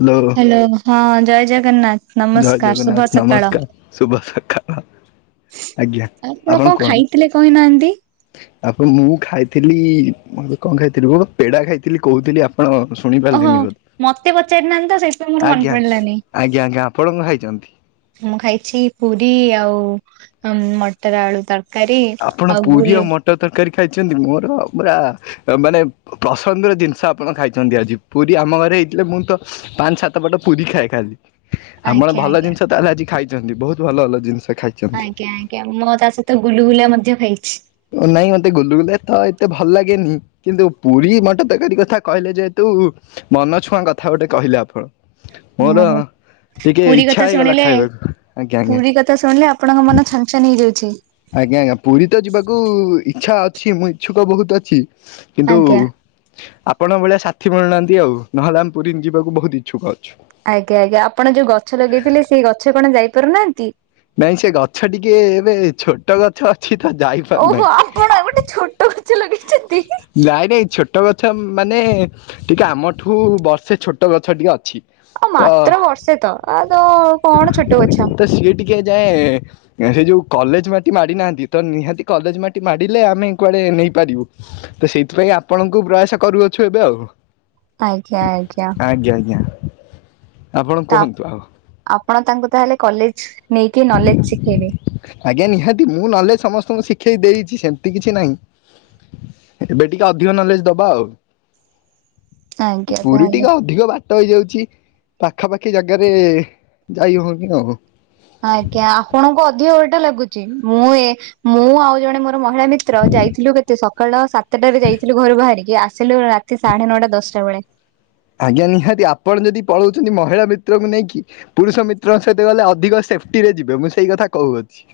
Hello. ହଁ ଜୟ ଜଗନ୍ନାଥ ଜୟ ନମସ୍କାର ଜଗନ୍ନାଥ ଶୁଭ ସକାଳ। ନମସ୍କାର ଶୁଭ ସଖାଳ। ଆପଣ କଣ ଖାଇଥିଲେ କହିନାହାନ୍ତି? ଆପ ମୁଁ ଖାଇଥିଲି ମୁ ଏବେ କଣ ଖାଇଥିଲି, ମୁଁ ବା ପେଡା ଖାଇଥିଲି କହୁଥିଲି ଆ ଆପଣ ଶୁଣି ଓହୋ ପାରିଲେନି ବୋଧେ। ମତେ ପଚାରି ନାହାନ୍ତି ତ ସେଥିପାଇଁ ମୋର ମନେ ଆଜ୍ଞା ପଡିଲାନି। ଆଜ୍ଞା ଆଜ୍ଞା। [unintelligible] ମୁଁ ଖାଇଛି ପୁରୀ ଆଉ ମଟର ଆଳୁ ତ କାରୀ ଆପଣ ଆଉ ପୁରୀ ଗୁଲୁ ମଟର ତରକାରୀ ଖାଇଛନ୍ତି। ମୋର ପୁରା ମାନେ ପସନ୍ଦର ଜିନିଷ ଆପଣ ଖାଇଛନ୍ତି ଆଜି। ପୁରୀ ଆମ ଘରେ ହେଇଥିଲେ ମୁଁ ତ ପାଞ୍ଚ ସାତ ପଟ ପୁରୀ ଖାଏ ଖାଲି। ଆମର ଆଜ୍ଞା ଭଲ ଆଜ୍ଞା। ଜିନିଷ ତାହେଲେ ଆଜି ଖାଇଛନ୍ତି। ବହୁତ୍ ଭଲ ଭଲ ଜିନିଷ ଖାଇ ଆଜ୍ଞା ଆଜ୍ଞା। ମୁଁ ତା ସହିତ ଗୁଲୁଗୁଲା ମଧ୍ୟ ଖାଇଛି। ନାଇଁ ମତେ ଗୁଲୁଗୁଲା ତ ଏତେ ଭଲ ଲାଗେନି। କିନ୍ତୁ ପୁରୀ ମଟର ତରକାରୀ କଥା କହିଲେ ଯେହେତୁ ମନଛୁଆଁ କଥା ଗୋଟେ କହିଲେ ଆପଣ। ମୋର ଓହୋ ଟିକେ ପୁରୀ ଇଛା ହେଇଗଲା ଖାଇବାକୁ। ଆଜ୍ଞା ଆଜ୍ଞା। ତ ଶୁଣିଲେ ଆପଣଙ୍କ ମନ ଛନ୍ ଛନ୍ ହେଇଯାଉଚି। ଆଜ୍ଞା ଆଜ୍ଞା। ପୁରୀ ତ ଯିବାକୁ ଇଛା ଅଛି। ମୁଁ ଇଚ୍ଛୁକ ବହୁତ ଅଛି। କିନ୍ତୁ ଆଜ୍ଞା ଆପଣଙ୍କ ଭଳିଆ ସାଥି ମିଳୁନାହାନ୍ତି ଆଉ। ନହେଲେ ଆମେ ପୁରୀ ଯିବାକୁ ବହୁତ ଇଛୁକ ଅଛୁ। ଆଜ୍ଞା ଆଜ୍ଞା। ଆପଣ ଯୋଉ ଗଛ ଲଗେଇଥିଲେ ସେଇ ଗଛ କଣ ଯାଇପାରୁନାହାନ୍ତି? ନାଇଁ ସେ ଗଛ ଟିକେ ଏବେ ଛୋଟ ଗଛ ଅଛି ତ ଯାଇ ଓହୋ, ଆପଣ ଗୋଟେ ଛୋଟ ଗଛ ଲଗେଇଛନ୍ତି। ନାଇଁ ନାଇଁ ଛୋଟ ଗଛ ମାନେ ଟିକେ ଆମଠୁ ବର୍ଷେ ଛୋଟ ଗଛ ଟିଏ ଅଛି। ଆଉ ତ ମାତ୍ର ବର୍ଷେ ତ, ଆଉ ତ କଣ ଛୋଟ ଗଛ। ତ ସିଏ ଟିକେ ଏଯାଏଁ ହେ ଯୋଉ କଲେଜ ମାଟି ମାଡି ନାହାନ୍ତି, ତ ନିହାତି କଲେଜ ମାଟି ମାଡ଼ିଲେ ଆମେ କୁଆଡେ ନେଇପାରିବୁ। ତ ସେଇଥିପାଇଁ ଆପଣଙ୍କୁ ପ୍ରୟାସ କରୁଅଛୁ ଏବେ ଆଉ। ଆଜ୍ଞା ଆଜ୍ଞା। ଆଜ୍ଞା ଆଜ୍ଞା। ଆପଣ ତା କୁହନ୍ତୁ ଆଉ। ଆପଣ ତାଙ୍କୁ ତାହେଲେ କଲେଜ ନେଇକି ନଲେଜ ଶିଖେଇବେ। ଆଜ୍ଞା ନିହାତି। ମୁଁ ନଲେଜ୍ ସମସ୍ତଙ୍କୁ ଶିଖେଇ ଦେଇଚି ସେମିତି କିଛି ନାହିଁ। ଏବେ ଟିକେ ଅଧିକ ନଲେଜ୍ ଦବା ଆଉ। ଆଜ୍ଞା ପୁରୀ ତାହେଲେ। ଟିକେ ଅଧିକ ବା ଟ ହେଇଯାଉଚି, ପାଖାପାଖି ଜାଗାରେ ଯାଇ ହଉନି ଆଉ। ଆଜ୍ଞା ଆପଣଙ୍କୁ ଅଧିକ ବାଟ ଲାଗୁଚି, ମୁଁ ଏ ମୁଁ ଆଉ ଜଣେ ମୋ ମହିଳା ମିତ୍ର ଯାଇଥିଲୁ କେତେ ସକାଳ ସାତଟାରେ ଯାଇଥିଲୁ ଘରୁ ବାହାରିକି, ଆସ୍ ଆସିଲୁ ରାତି ସାଢ଼େ ନଅଟା ଦଶଟା ବେଳେ। ଆଜ୍ଞା ନିହାତି, ଆପଣ ଯଦି ପଳଉଛନ୍ତି ମହିଳା ମିତ୍ରକୁ ନେଇକି। ପୁରୁଷ ମିତ୍ରଙ୍କ ସହିତ ଗଲେ ଅଧିକ ସେଫ୍ଟି ରେ ଯିବେ, ମୁଁ ସେଇ କଥା କହୁଅଛି।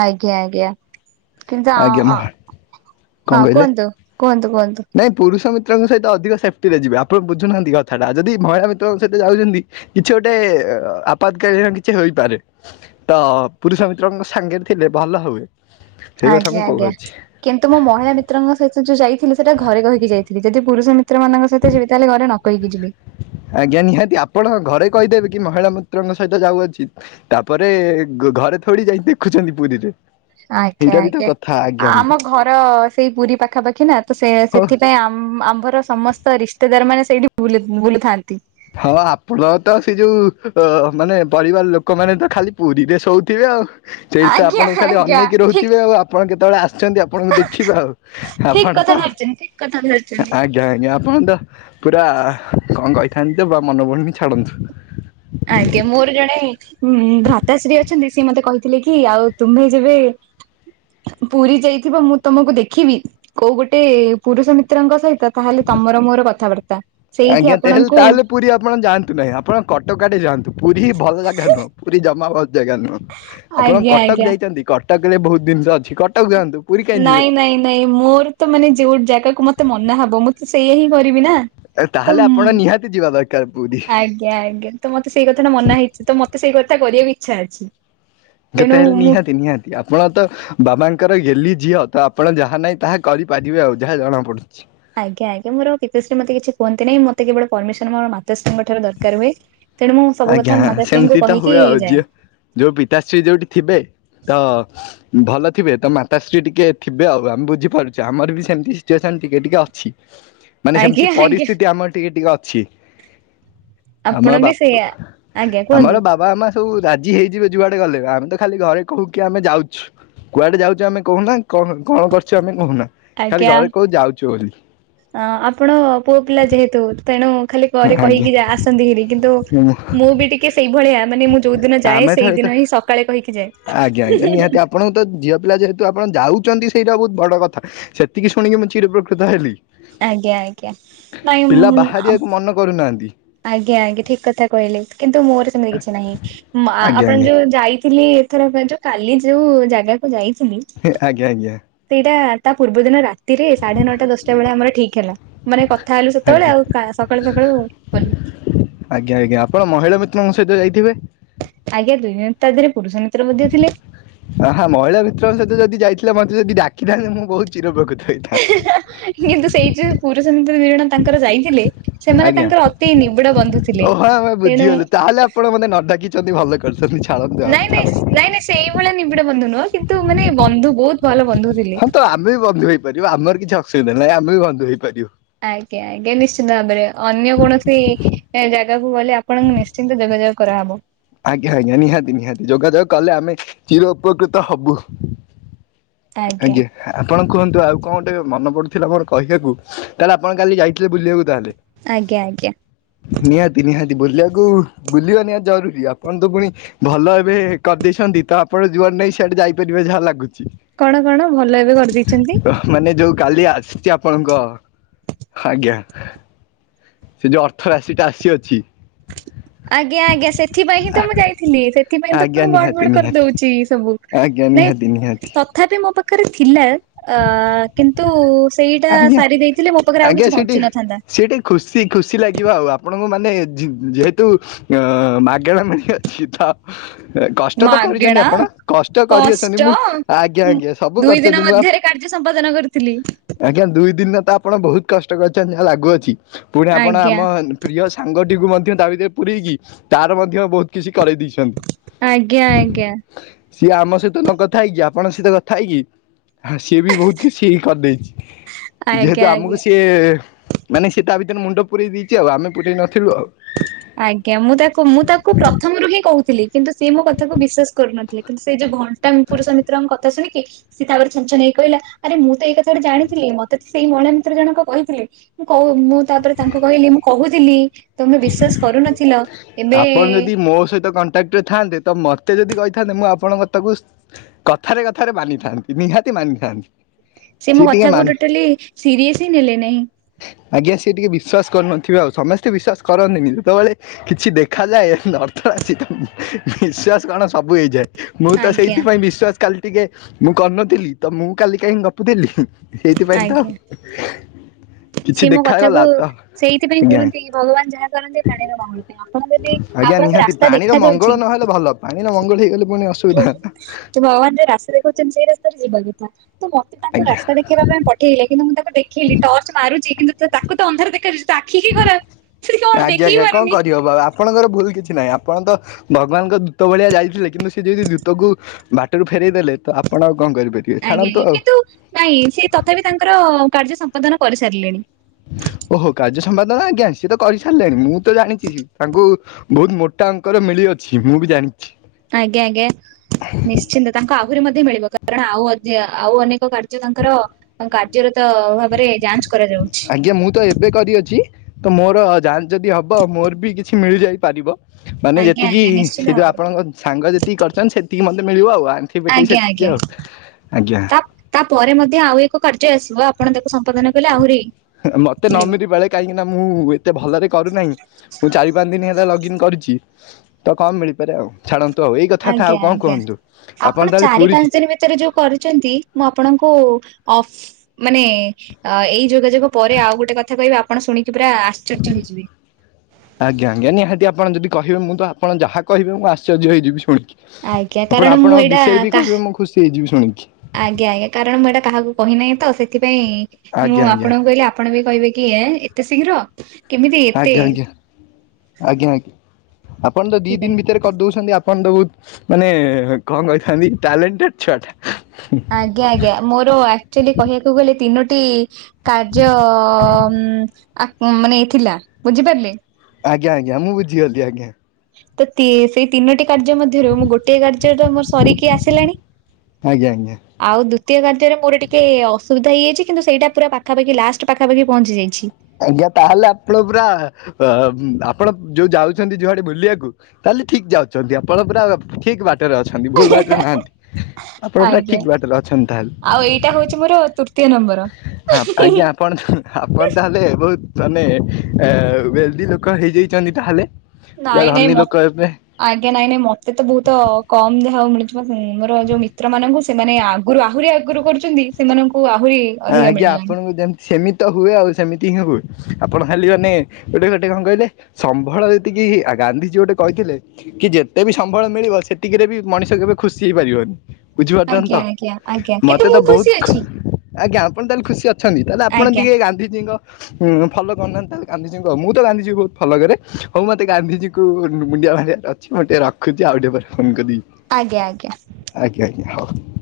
ଆଜ୍ଞା, ଆଜ୍ଞା, କିନ୍ତୁ ଆଜ୍ଞା ମ କଣ ହଁ କହିଲେ? କୁହନ୍ତୁ, କୁହନ୍ତୁ, କୁହନ୍ତୁ? ନାଇଁ ପୁରୁଷ ମିତ୍ରଙ୍କ ସହିତ ଅଧିକ ସେଫ୍ଟିରେ ଯିବେ। ଆପଣ ବୁଝୁନାହାଁନ୍ତି କଥାଟା, ଯଦି ମହିଳା ମିତ୍ରଙ୍କ ସହିତ ଯାଉଛନ୍ତି କିଛି ଗୋଟେ ଆପାତକାଳୀନ କିଛି ହୋଇପାରେ। ତ ପୁରୁଷ ମିତ୍ରଙ୍କ ସାଙ୍ଗରେ ଥିଲେ ଭଲ ହୁଏ। ସେଇ କଥା ମୁଁ ଆଜ୍ଞା ଆଜ୍ଞା, କହୁଅଛି କିନ୍ତୁ ମୋ ମହିଳା ମିତ୍ରଙ୍କ ସହିତ ଯୋଉ ଯାଇଥିଲି, ସେଟା ଘରେ କହିକି ଯାଇଥିଲି, ଯଦି ପୁରୁଷ ମି ପିତ୍ର ମାନଙ୍କ ସହିତ ଯିବି, ତାହେଲେ ଘରେ ନ କହିକି ଯିବି। ଆଜ୍ଞା ନିହାତି, ଆପଣ ଘରେ କହିଦେବେ କି ମହିଳା ମିତ୍ରଙ୍କ ସହିତ ଯାଉଅଛି। ତାପରେ ଘରେ ଥୋଡି ଯାଇ ଦେଖୁଛନ୍ତି ପୁରୀରେ। ଆଜ୍ଞା ଏଇଟା ବି ତ ଆଜ୍ଞା। କଥା ଆଜ୍ଞା ଆମ ଆଜ୍ଞା ଘର ସେଇ ପୁରୀ ପାଖାପାଖି ନା, ତ ସେ ହଉ ସେଥିପାଇଁ ଆମ ଆମ୍ଭର ସମସ୍ତ ରିସ୍ତେଦାର ମାନେ ସେଇଠି ବୁଲ ବୁଲୁଥାନ୍ତି। ହଁ ଆପଣ ତ ସେ ଯୋଉ, ଅ ମାନେ ପରିବାର ଲୋକମାନେ ତ ଖାଲି ପୁରୀରେ ଶୋଉଥିବେ ଆଉ। ସେଇ ତ ଆଜ୍ଞା ଆପଣଙ୍କୁ ଖାଲି ଆଜ୍ଞା ଅନେଇକି ଠିକ୍ ରହୁଥିବେ ଆଉ, ଆପଣ କେତେବେଳେ ଆ ଅଛନ୍ତି ଆପଣଙ୍କୁ ଦେଖିବେ ଆଉ, ଠିକ୍ ଆପଣ ତ କଥା ଧରିଚନ୍ତି ଠିକ୍ କଥା ଧରିଚନ୍ତି। ଆ ଆଜ୍ଞା ଆଜ୍ଞା ଆପଣ ତ ପୁରା କଣ କହିଥାନ୍ତି ତ ବା ମନେପଡୁନି, ଛାଡ଼ନ୍ତୁ। ଆଜ୍ଞା, ମୋର ଜଣେ ଉଁ ଭ୍ରତାଶ୍ରୀ ଅଛନ୍ତି, ସିଏ ମତେ କହିଥିଲେ କି ଆଉ ତୁମ୍ଭେ ଯେବେ ପୁରୀ ଯାଇଥିବ, ମୁଁ ତମକୁ ଦେଖିବି। କୋଉ ଗୋଟେ ପୁରୁଷ ମିତ୍ରଙ୍କ ସହିତ, ତାହେଲେ ତମର ମୋର କଥାବାର୍ତ୍ତା। ସେଇଠି ଆଜ୍ଞା ତେ ହେଲେ ଆପଣଙ୍କୁ ତାହେଲେ ପୁରୀ ଆପଣ ଯାଆନ୍ତୁ ନାହିଁ, ଆପଣ କଟକଆଡେ ଯାଆନ୍ତୁ। ପୁରୀ ଭଲ ଜାଗା ନୁହଁ, ପୁରୀ ଜମା ଭଲ ଜାଗା ନୁହଁ। ଆପଣ ଆଜ୍ଞା କଟକ ଆଜ୍ଞା। ଯାଇଛନ୍ତି? କଟକ ରେ ବହୁତ ଜିନିଷ ଅଛି, କଟକ ଯାଆନ୍ତୁ। ପୁରୀ କାହିଁ ଯିବେ। ନାଇଁ ନାଇଁ ନାଇଁ, ମୋର ତ ମାନେ ଯୋଉ ଜାଗାକୁ ମତେ ମନା ହବ, ମୁଁ ତ ସେଇଆ ହିଁ କରିବି ନା। ତ ତାହେଲେ ଆପଣ ନିହାତି ଯିବା ଦରକାର ପୁରୀ। ଆଜ୍ଞା ଆଜ୍ଞା ତ ମତେ ସେଇ କଥାଟା ମନା ହେଇଛି, ତ ମତେ ସେଇ କଥା କରିବାକୁ ଇଚ୍ଛା ଅଛି। ତେଣୁ ଯେତେହେଲେ ମୁଁ ନିହାତି ନିହାତି। ଆପଣ ତ ବାବାଙ୍କର ଗେଲ୍ଲି ଝିଅ, ତ ଆପଣ ଯାହା ନାହିଁ ତାହା କରିପାରିବେ ଆଉ ଯାହା ଜଣାପଡ଼ୁଛି। ଆଜ୍ଞା ଆଜ୍ଞା, ମୋର ପିତାଶ୍ରୀ ମତେ କିଛି କୁହନ୍ତି ନାହିଁ। ମତେ କେବଳ ପରମିସନ ମୋର ମାତାଶ୍ରୀଙ୍କ ଠାରୁ ଦରକାର ହୁଏ। ତେଣୁ ମୁଁ ସବୁ ଆଜ୍ଞା କଥା ସେମିତି ମାତାଶ୍ରୀଙ୍କୁ ତ ହୁଏ କହିକିଇ ଆଉ ଯାଏ। ଝିଅ ଯୋଉ ପିତାଶ୍ରୀ ଯୋଉଠି ଥିବେ, ତ ଭଲ ଥିବେ ତ ମାତାଶ୍ରୀ ଟିକେ ଥିବେ ଆଉ ଆମେ ବୁଝିପାରୁଛେ, ଆମର ବି ସେମିତି ସିଚୁଏସନ ଟିକେ ଟିକେ ଅଛି। ମାନେ ଆଜ୍ଞା ସେମିତି ଆଜ୍ଞା ପରିସ୍ଥିତି ଆମର ଟିକେ ଟିକେ ଅଛି। ଆମ ଆପଣ ବି ବାପ ସେଇଆ। ଆଜ୍ଞା କୁହନ୍ତୁ ଆମର ବାବା ମା ସବୁ ରାଜି ହେଇଯିବେ ଯୁଆଡେ ଗଲେ, ଆମେ ତ ଖାଲି ଘରେ କହୁ କିି ଆମେ ଯାଉଛୁ। କୁଆଡେ ଯାଉଛୁ ଆମେ କହୁନା, କ କଣ କରଛୁ ଆମେ କହୁନା, ଖାଲି ଘରେ କୋହୁ ଯାଉଛୁ ବୋଲି। ଅ ଆପଣ ପୁଅ ପିଲା ଯେହେତୁ, ତେଣୁ ଖାଲି ଘରେ କହିକି ଆଜ୍ଞା। ଆସନ୍ତି କିରି କିନ୍ତୁ ମୁଁ ବି ଟିକେ ସେଇଭଳିଆ। ମାନେ ମୁଁ ଯୋଉ ଦିନ ଯାଏ, ସେଇଦିନ ହିଁ ସକାଳେ କହିକି ଯାଏ। ଆଜ୍ଞ ଆଜ୍ଞା ନିହାତି, ଆପଣଙ୍କୁ ତଝିଅ ପିଲା ଯେହତୁ କିନ୍ତୁ ଆପଣ ଯାଉଛନ୍ତି ସେଇଟା ବହୁତ ବଡ କଥା। ସେତିକି ଶୁଣିକି ମୁଁ ଚିରଉପକୃତ ହେଲି। ଆଜ୍ଞା ଆଜ୍ଞା, ନାଇଁ ମୁଁ ଆ ମନେ କରିନାହାନ୍ତି। ଆଜ୍ଞା ଆଜ୍ଞା, ଠିକ୍ କଥା କହିଲେ, କିନ୍ତୁ ମୋର ସେମିତି କିଛି ନାହିଁ ମା ଆଜ୍ଞା ଆପଣ ଆଜ୍ଞା ଯୋଉ ଯାଇଥିଲି ଏଥରକ ଯୋଉ, କାଲି ଯୋଉ ଜାଗାକୁ ଯାଇଥିଲି। ହେ ଆଜ୍ଞା ଆଜ୍ଞା। ସେଇଟା ତାପୂର୍ବ ଦିନ ରାତିରେ ସାଢେ ନଅଟା ଦଶଟା ବେଳେ ଆମର ଠିକ୍ ହେଲା। ମାନେ କଥା ହେଲୁ ସେତେବେଳେ, ଆଜ୍ଞା ଆଉ କା ସକାଳୁ ସକାଳୁ ଗଲୁ। ଆଜ୍ଞା ଆଜ୍ଞା, ଆପଣ ମହିଳା ମିତ୍ରଙ୍କ ସହିତ ଯାଇଥିବେ? ଆଜ୍ଞା ଦୁହେ ତାଭିତରେ ପୁରୁଷ ମିତ୍ର ମଧ୍ୟ ଥିଲେ। ଆହା ମହିଳା ମିତ୍ରଙ୍କ ସହିତ ଯଦି ଯାଇଥିଲେ ମତେ ଯଦି ଡାକିଥାନ୍ତେ ମୁଁ ବହୁତ୍ ଚିର ପ୍ରକୃତ ହେଇଥାନ୍ତନ୍ତି। ଇଏତ ସେଇ ଯୋଉ ପୁରୁଷ ମିତ୍ର ଦି ଜଣ ତାଙ୍କର ଯାଇଥିଲେ ସେମାନେ ଆଜ୍ଞା ତାଙ୍କର ଅତି ନିବିଡ଼ ବନ୍ଧୁ ଥିଲେ ତେଣୁ ଆପଣମତେ ନଡାକିଛନ୍ତି ଭଲ କରିୁଛନ୍ତି ଛାଡ଼ନ୍ତୁ ଆଉ ନାଇଁ ନାଇଁ ଛାଡନ୍ତୁ। ନାଇଁ ନାଇଁ ସେଇଭଳିଆ ନିବିଡ଼ ବନ୍ଧୁ ନୁହଁ କିନ୍ତୁ ମାନେ ବନ୍ଧୁ ବହୁତ୍ ଭଲ ବନ୍ଧୁ। ଥିଲେ। ହଁତ ଆମେବି ବନ୍ଧୁ ହେଇପାରିବୁ ଆମର କିଛି ଅସୁବିଧା ନାହିଁ ଆମେବି ବନ୍ଧୁ ହେଇପାରିବୁ। ଆଜ୍ଞା ଆଜ୍ଞା ନିଶ୍ଚିନ୍ତ ଭାବରେ ଅନ୍ୟ କୌଣସି ଏଜାଗାକୁ ଗଲେ ଆପଣଙ୍କୁ ନିଶ୍ଚିନ୍ତ ଯୋଗାଯୋଗ କରାହେବ। ଆଜ୍ଞା ଆଜ୍ଞା ନିହାତି ନିହାତି ଯୋଗାଯୋଗ କଲେ ଆମେ ଚିର ଉପକୃତ ହବୁ। ଆଜ୍ଞା। ଆପଣ କୁହନ୍ତୁ ଆଉ କଁଗୋଟେ ମନେ ପଡ଼ୁଥିଲା ମୋର କହିବାକୁ ତାହେଲେ ଆପଣ କାଲି ଯାଇଥିଲେ ବୁଲିବାକୁ ତାହେଲେ? ଆଜ୍ଞା ଆଜ୍ଞା। ନିହାତି ନିହାତି ବୁଲିବାକୁ ବୁଲିବା ନିହାତିଜରୁରୀ ଆପ କଣତ ପୁଣି ଭଲ ଏବେ କରିଦେଇଛନ୍ତି ତଆପଣ କୁଆଡ଼େ ନାଇଁ ସେଆଡ଼େ ଯାଇପାରିବେ ଯାହା ଲାଗୁଚି? କଣ କଣ ଭଲ ଏବେ କରିଦେଇଚନ୍ତି? ମାନେ ଯୋଉ କାଲି ଆସିଚି ଆପଣଙ୍କ ଆଜ୍ଞା। ସେଯୋଉ ଅର୍ଥ ରାଶିଟା ଆସିଅଛି। ଆଜ୍ଞା, ଆଜ୍ଞା, ସେଥି ପାଇଁହିଁତ ମୁଁ ଯାଇଥିଲି, ସେଥିପାଇଁତ ଆଜ୍ଞା ମୁଁ ଗଡ଼ ନିହାତି ବଡ଼ ନିହାତି କରିଦଉଚି ସବୁ। ଆଜ୍ଞା, ନାଇଁ ନିହାତି ନିହାତି। ତଥାପି ମୋପାଖରେ ଥିଲା ଅ କିନ୍ତୁ ସେଇଟା ଆଜ୍ଞା ସାରି ଦେଇଥିଲେ, ମୋପାଖରେ ଆଉ ଆଜ୍ଞା କିଛି ସେଠି ବଞ୍ଚି ନଥାନ୍ତା। ସେଠି ଖୁସି ଖୁସି ଲାଗିବ ଆଉ ଆପଣଙ୍କୁ ମାନେ ଯେ ଯେହେତୁ ଅ ମାଗଣା ମିଳି ଅଛିତ କଷ୍ଟତ କରିଚନ୍ତି, ମାଗେଣା ଆପଣ କଷ୍ଟ କରିଅଛନ୍ତି କଷ୍ଟ ମୁଁ ଆଜ୍ଞା, ଆଜ୍ଞା, ସବୁ ଦୁଇ ଦିନ କରିଚନ୍ତି ମୁଁବା ମଧ୍ୟରେ କାର୍ଯ୍ୟ ସମ୍ପାଦନ କରିଥିଲି। ଆଜ୍ଞା, ଦୁଇ ଦିନତ ଆପଣ ବହୁତ୍ କଷ୍ଟ କରିଚନ୍ତି ଯାହା ଲାଗୁଅଛି ପୁଣି ଆପଣ ଆଜ୍ଞା ଆମ ପ୍ରିୟ ସାଙ୍ଗଟିକୁ ମଧ୍ୟ ତାଭିତରେ ପୁରେଇକି ତାର ମଧ୍ୟ ବହୁତ୍ କିଛି କରେଇ ଦେଇଛନ୍ତି। ଆଜ୍ଞା, ଆଜ୍ଞା। ସିଏ ଆମ ସହିତନ କଥା ହେଇକି ଆପଣଙ୍କ ସହିତ କଥା ହେଇକି ହ ସିଏବି ବହୁତ୍ କିଛି କରିଦେଇଚି। ଯେହେତୁ ଆଜ୍ଞା ଆଜ୍ଞା। ଆମକୁ ସିଏ ମାନେ ସିଏ ତାଭିତରେ ମୁଣ୍ଡ ପୁରେଇ ଦେଇଚି, ଆଉ ଆମେ ପୁରେଇ ନଥିଲୁ ଆଉ। [inaudible] ଆଜ୍ଞା, ମୁଁ ତାକୁ ମୁଁ ତାକୁ ପ୍ରଥମରୁ ହିଁ କହୁଥିଲି, କିନ୍ତୁ ସିଏ ମୋ କଥାକୁ ବିଶ୍ଵାସ କରୁନଥିଲେ। ସେଯୋଉ ଘଣ୍ଟାଙ୍କ ପୁରୁଷ ମିତ୍ରଙ୍କ କଥା ଶୁଣିକି ସିଏ ତାପରେ ଛଞ୍ଚଛନ ହେଇ କହିଲା ଆରେ ମୁଁତ ଏଇ କଥାଟା ଜାଣିଥିଲି, ମତେ ସେଇ ମହିଳା ମିତ୍ର ଜଣକ କହିଥିଲେ। ମୁଁ କହୁ ମୁଁ ତାପରେ ତାଙ୍କୁ କହିଲି ମୁଁ କହୁଥିଲି ତମେ ବିଶ୍ଵାସ କରୁନଥି ଆପଣ ଯଦି ମୋ ସହିତ କଣ କ୍ଟରେ ଥାନ୍ତେ ତ ମୋତେ ଯଦି କହିଥାନ୍ତେ, ମୁଁ ଆପଣଙ୍କ କଥାକୁ କଥାରେ କଥାରେ ମାନିଥାନ୍ତି ନିହାତି ମାନିଥାନ୍ତି। ସେ ମୋ ସିଏ ଟିକେ ମାନ କଥାକୁ ଟୋଟାଲି ସିରିଅସ ହିଁ ନେଲେ ନେହିଁ। ଆଜ୍ଞା, ସିଏ ଟିକେ ବିସ୍ୱାସ କରୁନଥିବେ ଆଉ ସମସ୍ତେ ବିଶ୍ଵାସ କରନ୍ତିନି, ଯେତେବେଳେ କିଛି ଦେଖାଯାଏ ଅର୍ଥରାଶି ତ ନିସ୍ବାସ କଣ ସବୁ ହେଇଯାଏ। ମୁଁ ତ ଆଜ୍ଞା ସେଇଥିପାଇଁ ବିଶ୍ୱାସ କାଲି ଟିକେ ମୁଁ କରିନଥିଲି ତ ମୁଁ କାଲି କାହିଁ ଗପୁଥିଲି। ସେଇଥିପାଇଁ ତ। କିଛି ସିଏ ମୋ ଦେଖାଗଲା କଥାକୁ ତ ସେଇଥିପାଇଁ ଆଜ୍ଞା କୁହନ୍ତି, ଭଗବାନ ଯାହା କରନ୍ତି। ପ୍ରାଣୀର ମଙ୍ଗଳ ପାଇଁ ଆପଣ ଯଦି ଆଜ୍ଞା, ଆପଣଙ୍କୁ ନିହାତି ରାସ୍ତା ପ୍ରାଣିର ଦେଖା ଯାଉଛି ମଙ୍ଗଳ ନହେଲେ ଭଲ ପାଣିର ମଙ୍ଗଳ ହେଇଗଲେ ପୁଣି ଅସୁବିଧା। [unintelligible] ଭଗବାନ ଯୋଉ ରାସ୍ତା ଦେଖଉଚନ୍ତି, ସେଇ ରାସ୍ତାରେ ଯିବା କଥା ତ ମତେ ତାଙ୍କୁ ଆଜ୍ଞା ରାସ୍ତାଦେ ଦେଖିବା ପାଇଁ ପଠେଇଲେ କିନ୍ତୁ ମୁଁ ତାକୁ ଦେଖିିଲି ଟର୍ଚ୍ଚ ମାରୁଛି କିନ୍ତୁ ତାକୁ ତ ଅନ୍ଧାର ଦେଖାଯାଉଛି। ଆଖିକି ଖରାପ ସେଠି କଣ ଆଜ୍ଞା ଦେଖିକି ଆଜ୍ଞା କଣ ପାରୁନି। କରିହବ ଆଉ ଆପଣଙ୍କର ଭୁଲ କିଛି ନାହିଁ ଆପଣ ତ ଭଗବାନଙ୍କ ଦୂତ ଭଳିଆ ଯାଇଥିଲେ କିନ୍ତୁ ସେ ଯଦି ଦୂତକୁ ବାଟରୁ ଫେରେଇ ଦେଲେ ତ ଆପଣ ଆଉ କଣ କରି ପାରିବେ। ଆଜ୍ଞା ଏ କିନ୍ତୁ ନାଇଁ ସେ ତଥାପି ତାଙ୍କର କାର୍ଯ୍ୟ ସମ୍ପାଦନ କରିସାରିଲେଣି। ଓହୋ କାର୍ଯ୍ୟ ସମ୍ପାଦନା ଆଜ୍ଞା ସିଏ ତ କରିସାରିଲେଣି ମୁଁ ତ ଜାଣିଛି ତାଙ୍କୁ ବହୁତ ମୋଟା ଅଙ୍କରେ ମିଳି ଅଛି ମୁଁ ବି ଜାଣିି ଆଜ୍ଞା ଆଜ୍ଞା ନିଶ୍ଚିନ୍ତ ତାଙ୍କୁ ଆହୁରି ମଧ୍ୟ ମିଳିବ କାରଣ ଆଉ ଅ ଆଉ ଅନେକ କାର୍ ଯ୍ୟ ତାଙ୍କର କାର୍ଯ୍ୟରତ ଭାବରେ ଯାଞ୍ଚ କରାଯାଉଛି। ଆଜ୍ଞା ମୁଁ ତ ଏବେ କରିଅଛି ତ ମୋର ଯାଞ୍ଚ ଯଦି ହବ ମୋର ବି କିଛି ମିଳି ଯାଇ ପାରିବ। ମାନେ ଆଜ୍ଞା ଯେତିକି ଆଜ୍ଞା ନିଶ୍ଚିନ୍ତ ସେ ଯଉ ଭାବରେ ଆପଣଙ୍କ ସାଙ୍ଗ ଯେତିକି କରିଛନ୍ତି ସେତିକି ମତେ ମିଳିବ ଆଉ ଆ ପିଟି ଆଜ୍ଞା ସେତିକି ଆଜ୍ଞା ଆଉ ଆଜ୍ଞା। ତା ତାପରେ ମଧ୍ୟ ଆଉ ଏକ କାର୍ଯ୍ୟ ଆସିବ ଆପଣ ତାକୁ ସମ୍ପାଦନ କଲେ ଆହୁରି ହେ ହେ ମତେ ନ ମିଳିବ। ମିିରି ବାଳେ କାହିଁକି ନା ମୁଁ ଏତେ ଭଲରେ କରୁନାହିଁ ମୁଁ ଚାରି ପାଞ୍ଚ ଦିନ ହେଲା ଲଗଇନ କରିଚି। ତ କଣ ମିଳିପାରେ ଆଉ ଛାଡନ୍ତୁ ଆଉ ଏଇ କଥା ଥାଉ ଆଜ୍ଞା ଆଉ କଣ ଆଜ୍ଞା କୁହନ୍ତୁ ଆପଣ ତାହେଲେ ଚାରି ପୁରୀ ପାଞ୍ଚ ଭିତରେ ଯଉ କରୁଛନ୍ତି ମୁଁ ଆପଣଙ୍କୁ ଅଫ ମାନେ ଅ ଏଇ ଯୋଗାଯୋଗ ପରେ ଆଉ ଗୋଟେ କଥା କହିବି ଆପଣ ଶୁଣିକି ପୁରା ଆଶ୍ଚର୍ଯ୍ୟ ହେଇଯିବେ। ଆଜ୍ଞା ଆଜ୍ଞା ନିହାତି ଆପଣ ଯଦି କହିବେ ମୁଁ ତ ଆପଣ ଯାହା କହିବେ ମୁଁ ଆଶ୍ଚର୍ଯ୍ୟ ହେଇଯିବି ଶୁଣିକି। ଆଜ୍ଞା କାରଣ ମୁଁ ଏଇଟା କା ଶୁଣିଚି। ଆଜ୍ଞା ଆଜ୍ଞା କାରଣ ମୁଁ ଏଇଟା କାହାକୁ କହିନାହିଁ ତ ସେଥିପାଇଁ ଆଜ୍ଞା ମୁଁ ଆଜ୍ଞା ଆପଣଙ୍କୁ କହିଲେ ଆପଣ ବି କହିବେ କି ଏ ଏତେ ଶୀଘ୍ର। କେମିତି ଏତେ ଆଜ୍ଞା ଆଜ୍ଞା ଆଜ୍ଞା ଆଜ୍ଞା ଆପଣ ତ ଦି ସେଥିପାଇଁ ଦିନ ଭିତରେ କରିଦଉଛନ୍ତି ଆପଣ ତ ବହୁତ ମାନେ କଣ କହିଥାନ୍ତି ଟ୍ୟାଲେଣ୍ଟେଡ ଛୁଆ ଟା। ଆଜ୍ଞା ଆଜ୍ଞା ମୋର ଆକ୍ଚୁଆଲି କହିବାକୁ ଗଲେ ତିନୋଟି କାର୍ଯ୍ୟ ଆ ମାନେ ଥିଲା ବୁଝିପାରିଲେ। ଆଜ୍ଞା ଆଜ୍ଞା ମୁଁ ବୁଝିଗଲି ଆଜ୍ଞା। ତ ସେଇ ତିନୋଟି କାର୍ଯ୍ୟ ମଧ୍ୟରୁ ମୁଁ ଗୋଟିଏ କାର୍ଯ୍ୟରେ ତ ମୋର ସରିକି ଆସିଲାଣି। ଆଜ୍ଞା ଆଜ୍ଞା। ଆଉ ଦ୍ୱିତୀୟ କାର୍ଯ୍ୟରେ ମୋର ଟିକେ ଅସୁବିଧା ହେଇଯାଇଛି କିନ୍ତୁ ସେଇଟା ପୁରା ପାଖାପାଖି ଲାଷ୍ଟ ପାଖାପାଖି ପହଞ୍ଚି ଯାଇଛି। ଆଜ୍ଞା ତାହେଲେ ଆପଣ ପୁରା ଆପଣ ଯୋଉ ଯାଉଛନ୍ତି ଯୁଆଡେ ବୁଲିବାକୁ ତାହେଲେ ଠିକ ଯାଉଛନ୍ତି ଆପଣ ପୁରା ଠିକ ବାଟରେ ଅଛନ୍ତି ଭୁଲ ବାଟରେ ନାହାନ୍ତି। ଆପଣ ପୁରା ଆଜ୍ଞା ଠିକ ବାଟରେ ଅଛନ୍ତି ତାହେଲେ। ଆଉ ଏଇଟା ହଉଛି ମୋର ତୃତୀୟ ନମ୍ବର। ହ ଆଜ୍ଞା ଆପଣତ ଆପଣ ତାହେ ହେଲେ ବହୁତ ମାନେ ଏ ବେଲଦି ଲୋକ ହେଇଯାଇଛନ୍ତି ତାହେଲେ। ପୁରା ନାଇଁ ନାଇଁ ଧନୀ ମ ଲୋକ ଏବେ ଆଜ୍ଞା ନାଇଁ ନାଇଁ ମତେ ତ ବହୁତ କମ ଦେହାଉ ମିଳୁଥିବ ମୋର ଯୋଉ ମିତ୍ର ମାନଙ୍କୁ। ସେମାନେ ଆଗରୁ ଆହୁରି ଆଗରୁ କରୁଛନ୍ତି ସେମାନଙ୍କୁ ଆହୁରି ହଁ ଅଧିକା ଆଜ୍ଞା ମିଳିଲାଣି। ଆପଣଙ୍କୁ ଯେମତି ସେମି ତ ହୁଏ ଆଉ ସେମିତି ହିଁ ହୁଏ ଆପଣ ଖାଲିିମାନେ ଗୋଟେ ଗୋଟେ କଣ କହିଲେ? ସମ୍ବଳ ଯେତିକି ଆ ଗାନ୍ଧିଜୀ ଗୋଟେ କହିଥିଲେ। କି ଯେତେ ବି ସମ୍ବଳ ମିଳିବ ସେତିକିରେ ବି ମଣିଷ କେବେ ଖୁସି ହେଇପାରିବନି। ବୁଝିପାରୁଛନ୍ତି ତ ଆଜ୍ଞା ଆଜ୍ଞା ଆଜ୍ଞା କିନ୍ତୁ ମତେ ତ ମୁଁ ବହୁତ ଖୁସି ଅଛି ଆଜ୍ଞା ଆପଣ ତାହେଲେ ଖୁସି ଅଛନ୍ତି ତାହେଲେ ଆପଣ ଆଜ୍ଞା ଟିକେ ଗାନ୍ଧିଜୀଙ୍କ ହୁଁ ଫଲୋ କରୁନାହାନ୍ତି ଗାନ୍ଧିଜୀଙ୍କୁ ମୁଁ ତ ଗାନ୍ଧିଜୀଙ୍କୁ ବହୁତ ଫଲୋ କରେ ହଉ ମତେ ଗାନ୍ଧିଜୀଙ୍କୁ ମୁଣ୍ଡିଆ ମାରିଆ। ଅଛି ମୁଁ ଟିକେ ରଖୁଛି ଆଉ ଟିକେ ପରେ ଫୋନ୍ କରିିବି। ଆଜ୍ଞା ଆଜ୍ଞା। ଆଜ୍ଞା ଆଜ୍ଞା ହଉ।